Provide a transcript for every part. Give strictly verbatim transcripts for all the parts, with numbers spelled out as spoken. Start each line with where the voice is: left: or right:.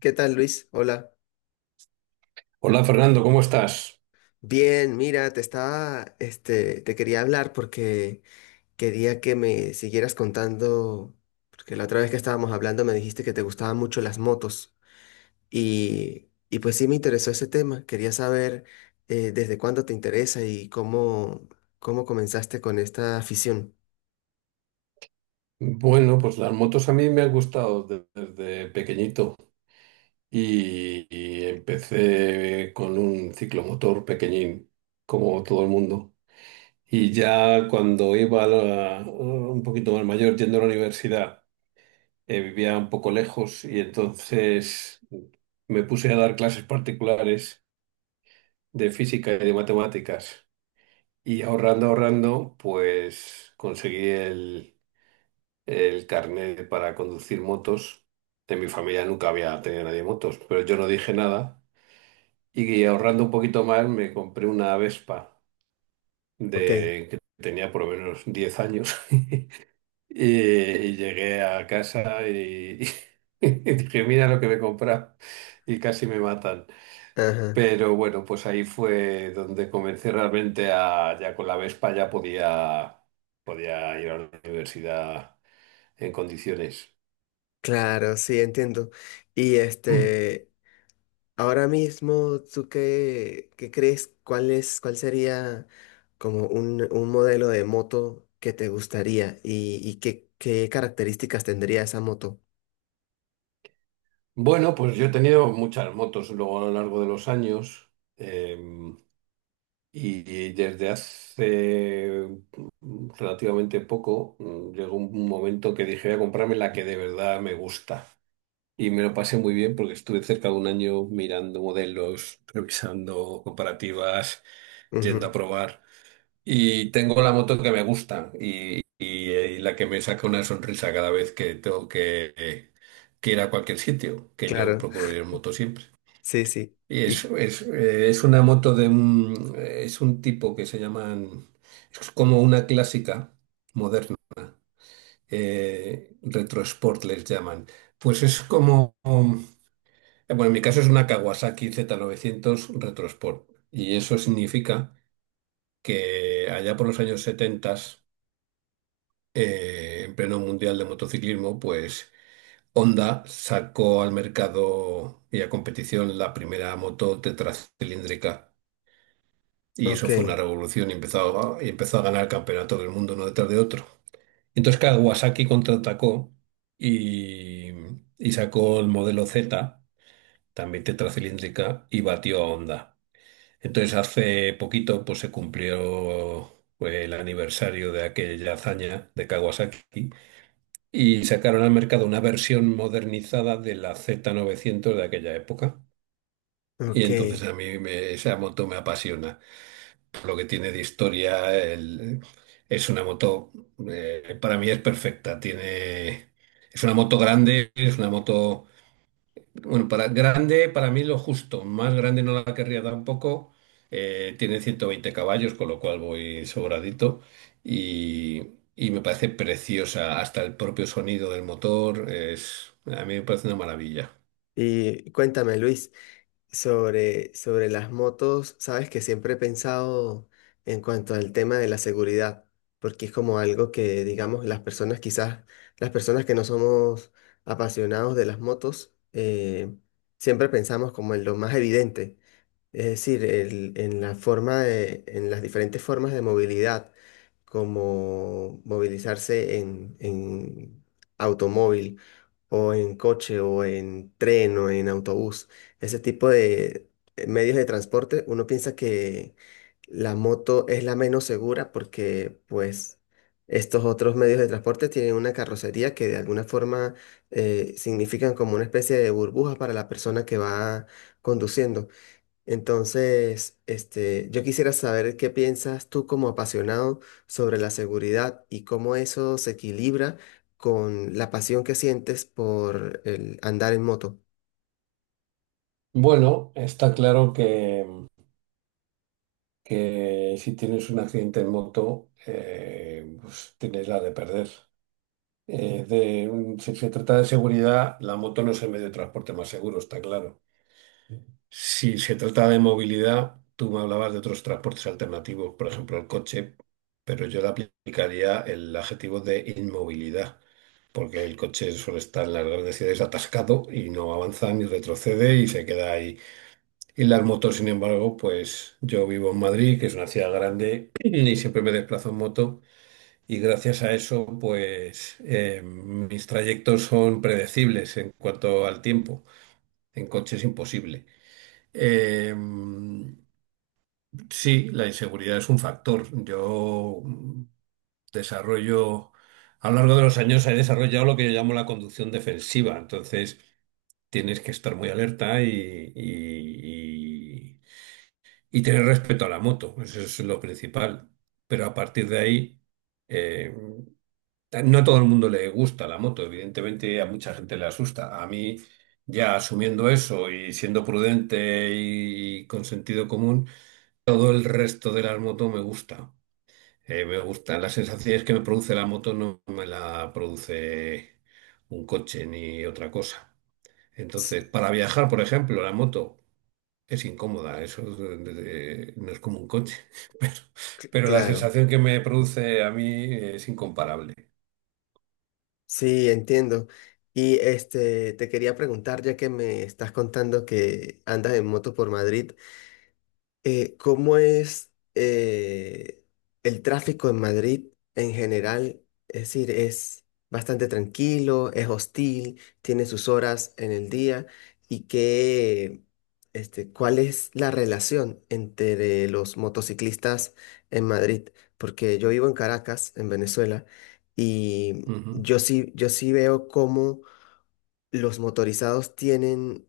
left: ¿Qué tal, Luis? Hola.
right: Hola Fernando, ¿cómo estás?
left: Bien, mira, te estaba, este, te quería hablar porque quería que me siguieras contando, porque la otra vez que estábamos hablando me dijiste que te gustaban mucho las motos y, y pues sí me interesó ese tema. Quería saber eh, desde cuándo te interesa y cómo, cómo comenzaste con esta afición.
right: Bueno, pues las motos a mí me han gustado de- desde pequeñito y, y empecé con un ciclomotor pequeñín, como todo el mundo. Y ya cuando iba a la- un poquito más mayor, yendo a la universidad, eh, vivía un poco lejos y entonces me puse a dar clases particulares de física y de matemáticas. Y ahorrando, ahorrando, pues conseguí el el carnet para conducir motos. En mi familia nunca había tenido nadie motos, pero yo no dije nada. Y ahorrando un poquito más, me compré una Vespa
left: Ok.
right: de que tenía por lo menos diez años. Y, y llegué a casa y, y dije, mira lo que me he comprado. Y casi me matan.
left: Ajá.
right: Pero bueno, pues ahí fue donde comencé realmente a, ya con la Vespa ya podía, podía ir a la universidad en condiciones.
left: Claro, sí, entiendo. Y este, Ahora mismo, ¿tú qué, qué crees? ¿Cuál es, cuál sería como un, un modelo de moto que te gustaría y, y qué, qué características tendría esa moto?
right: Bueno, pues yo he tenido muchas motos luego a lo largo de los años em, y, y desde hace mm, relativamente poco mm, llegó un momento que dije voy a comprarme la que de verdad me gusta y me lo pasé muy bien porque estuve cerca de un año mirando modelos, revisando comparativas, yendo a
left: Ujú,
right: probar y tengo la moto que me gusta y, y- eh, y la que me saca una sonrisa cada vez que tengo que, eh, que ir a cualquier sitio, que yo
left: claro,
right: procuro ir en moto siempre.
left: sí, sí.
right: Es,
left: Y,
right: es, eh, es una moto de un, eh, es un tipo que se llaman, es como una clásica moderna, eh, retro sport les llaman. Pues es como, um, eh, bueno, en mi caso es una Kawasaki z novecientos retro sport y eso significa que allá por los años setenta, eh, en pleno mundial de motociclismo, pues Honda sacó al mercado y a competición la primera moto tetracilíndrica. Y eso
left: ok,
right: fue una revolución y empezó a, empezó a ganar campeonato del mundo uno detrás de otro. Entonces claro, Kawasaki contraatacó y, y sacó el modelo Z, también tetracilíndrica, y batió a Honda. Entonces hace poquito pues, se cumplió pues, el aniversario de aquella hazaña de Kawasaki y sacaron al mercado una versión modernizada de la z novecientos de aquella época. Y
left: ok.
right: entonces a mí me- esa moto me apasiona. Lo que tiene de historia, el- es una moto, eh, para mí es perfecta. Tiene, es una moto grande, es una moto, bueno, para grande, para mí lo justo, más grande no la querría tampoco. Eh, tiene ciento veinte caballos, con lo cual voy sobradito y, y me parece preciosa. Hasta el propio sonido del motor es, a mí me parece una maravilla.
left: Y cuéntame, Luis. Sobre, sobre las motos, sabes que siempre he pensado en cuanto al tema de la seguridad, porque es como algo que, digamos, las personas quizás, las personas que no somos apasionados de las motos, eh, siempre pensamos como en lo más evidente, es decir, el- en la forma de, en las diferentes formas de movilidad, como movilizarse en, en automóvil o en coche o en tren o en autobús, ese tipo de eh, medios de transporte, uno piensa que la moto es la menos segura porque pues estos otros medios de transporte tienen una carrocería que de alguna forma eh, significan como una especie de burbuja para la persona que va conduciendo. Entonces, este, yo quisiera saber qué piensas tú como apasionado sobre la seguridad y cómo eso se equilibra con la pasión que sientes por el andar en moto.
right: Bueno, está claro que que si tienes un accidente en moto, eh, pues tienes la de perder. Eh, de un- si se trata de seguridad, la moto no es el medio de transporte más seguro, está claro. Si se trata de movilidad, tú me hablabas de otros transportes alternativos, por ejemplo el coche, pero yo le aplicaría el adjetivo de inmovilidad, porque el coche suele estar en las grandes ciudades atascado y no avanza ni retrocede y se queda ahí. Y las motos, sin embargo, pues yo vivo en Madrid, que es una ciudad grande, y siempre me desplazo en moto. Y gracias a eso, pues eh, mis trayectos son predecibles en cuanto al tiempo. En coche es imposible. Eh, sí, la inseguridad es un factor. Yo mm, desarrollo, a lo largo de los años he desarrollado lo que yo llamo la conducción defensiva. Entonces, tienes que estar muy alerta y, y- y- y tener respeto a la moto, eso es lo principal. Pero a partir de ahí, eh, no a todo el mundo le gusta la moto, evidentemente a mucha gente le asusta. A mí, ya asumiendo eso y siendo prudente y con sentido común, todo el resto de las motos me gusta. Eh, me gustan las sensaciones que me produce la moto, no me la produce un coche ni otra cosa.
left: S-
right: Entonces, para viajar, por ejemplo, la moto. Es incómoda, eso es de- de- no es como un coche, pero,
left: cl-
right: pero la
left: Claro,
right: sensación que me produce a mí es incomparable.
left: sí, entiendo. Y este, te quería preguntar, ya que me estás contando que andas en moto por Madrid, Eh, ¿cómo es eh, el tráfico en Madrid en general? Es decir, es bastante tranquilo, es hostil, tiene sus horas en el día y qué, este, ¿cuál es la relación entre los motociclistas en Madrid? Porque yo vivo en Caracas, en Venezuela, y
right: Ujú.
left: yo sí, yo sí veo cómo los motorizados tienen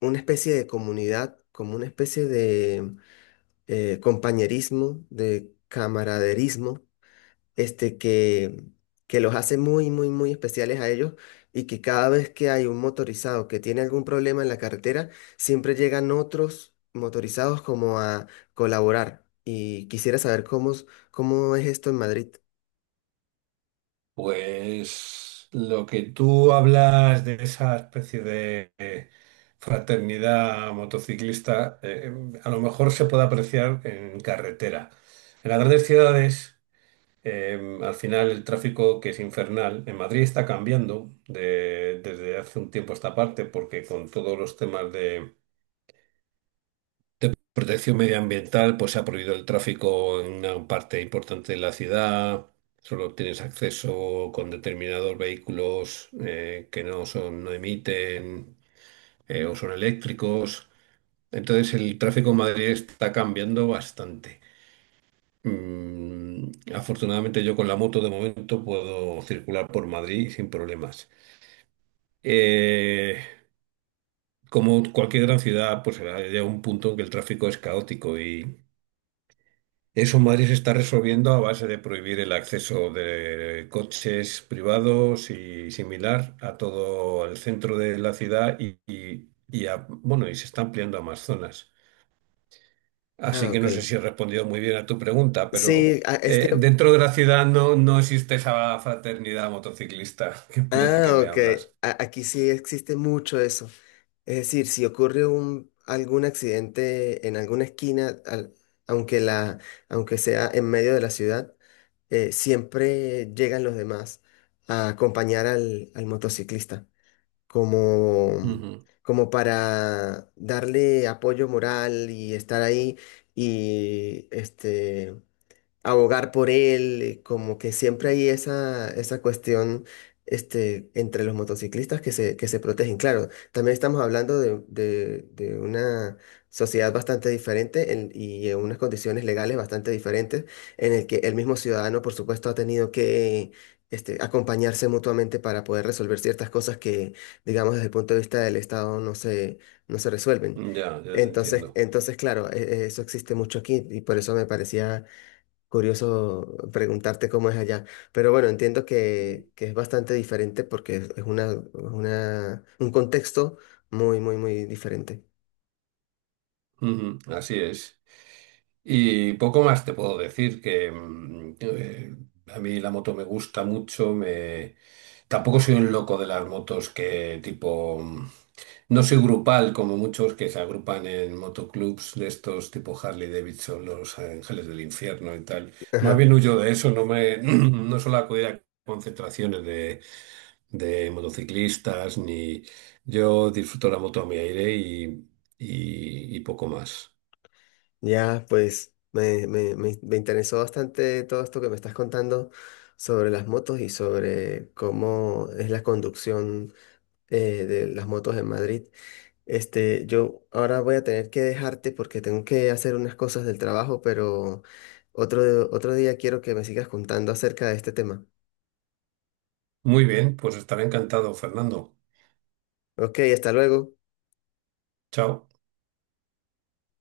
left: una especie de comunidad, como una especie de eh, compañerismo, de camaraderismo, este que, que los hace muy, muy, muy especiales a ellos y que cada vez que hay un motorizado que tiene algún problema en la carretera, siempre llegan otros motorizados como a colaborar. Y quisiera saber cómo, es- cómo es esto en Madrid.
right: Pues lo que tú hablas de esa especie de eh, fraternidad motociclista, eh, a lo mejor se puede apreciar en carretera. En las grandes ciudades, eh, al final el tráfico que es infernal, en Madrid está cambiando de- desde hace un tiempo a esta parte, porque con todos los temas de protección medioambiental, pues se ha prohibido el tráfico en una parte importante de la ciudad. Solo tienes acceso con determinados vehículos eh, que no son, no emiten eh, o son eléctricos. Entonces el tráfico en Madrid está cambiando bastante. Mm, afortunadamente yo con la moto de momento puedo circular por Madrid sin problemas. Eh, Como cualquier gran ciudad, pues llega un punto en que el tráfico es caótico, y eso Madrid se está resolviendo a base de prohibir el acceso de coches privados y similar a todo el centro de la ciudad y, y- y a- bueno, y se está ampliando a más zonas.
left: Ah,
right: Así que
left: ok.
right: no sé si he respondido muy bien a tu pregunta, pero
left: Sí, a- es que
right: eh, dentro de la ciudad no, no existe esa fraternidad motociclista de la que
left: Ah,
right: me
left: ok.
right: hablas.
left: A- aquí sí existe mucho eso. Es decir, si ocurre un, algún accidente en alguna esquina, al- aunque la, aunque sea en medio de la ciudad, eh, siempre llegan los demás a acompañar al, al motociclista, como, como para darle apoyo moral y estar ahí y este abogar por él, eh, como que siempre hay esa, esa cuestión este, entre los motociclistas que se, que se protegen. Claro, también estamos hablando de, de- de una sociedad bastante diferente en- y en unas condiciones legales bastante diferentes, en el que el mismo ciudadano, por supuesto, ha tenido que... Este, acompañarse mutuamente para poder resolver ciertas cosas que, digamos, desde el punto de vista del Estado no se, no se resuelven.
right: Ujú. Ya, ya te
left: Entonces,
right: entiendo.
left: entonces, claro, e- e- eso existe mucho aquí y por eso me parecía curioso preguntarte cómo es allá. Pero bueno, entiendo que, que es bastante diferente porque es es una, una, un contexto muy, muy, muy diferente.
right: Ujú, así es. Y poco más te puedo decir que mm, eh, a mí la moto me gusta mucho, me... tampoco soy un loco de las motos que tipo... mm, No soy grupal como muchos que se agrupan en motoclubs de estos tipo Harley Davidson, Los Ángeles del Infierno y tal. Más
left: Ajá.
right: bien huyo de eso, no me no suelo acudir a concentraciones de, de motociclistas, ni yo disfruto la moto a mi aire y, y y poco más.
left: Ya, pues me, me, me, me interesó bastante todo esto que me estás contando sobre las motos y sobre cómo es la conducción eh, de las motos en Madrid. Este, yo ahora voy a tener que dejarte porque tengo que hacer unas cosas del trabajo, pero otro, otro día quiero que me sigas contando acerca de este tema.
right: Muy bien, pues estaré encantado, Fernando.
left: Ok, hasta luego.
right: Chao.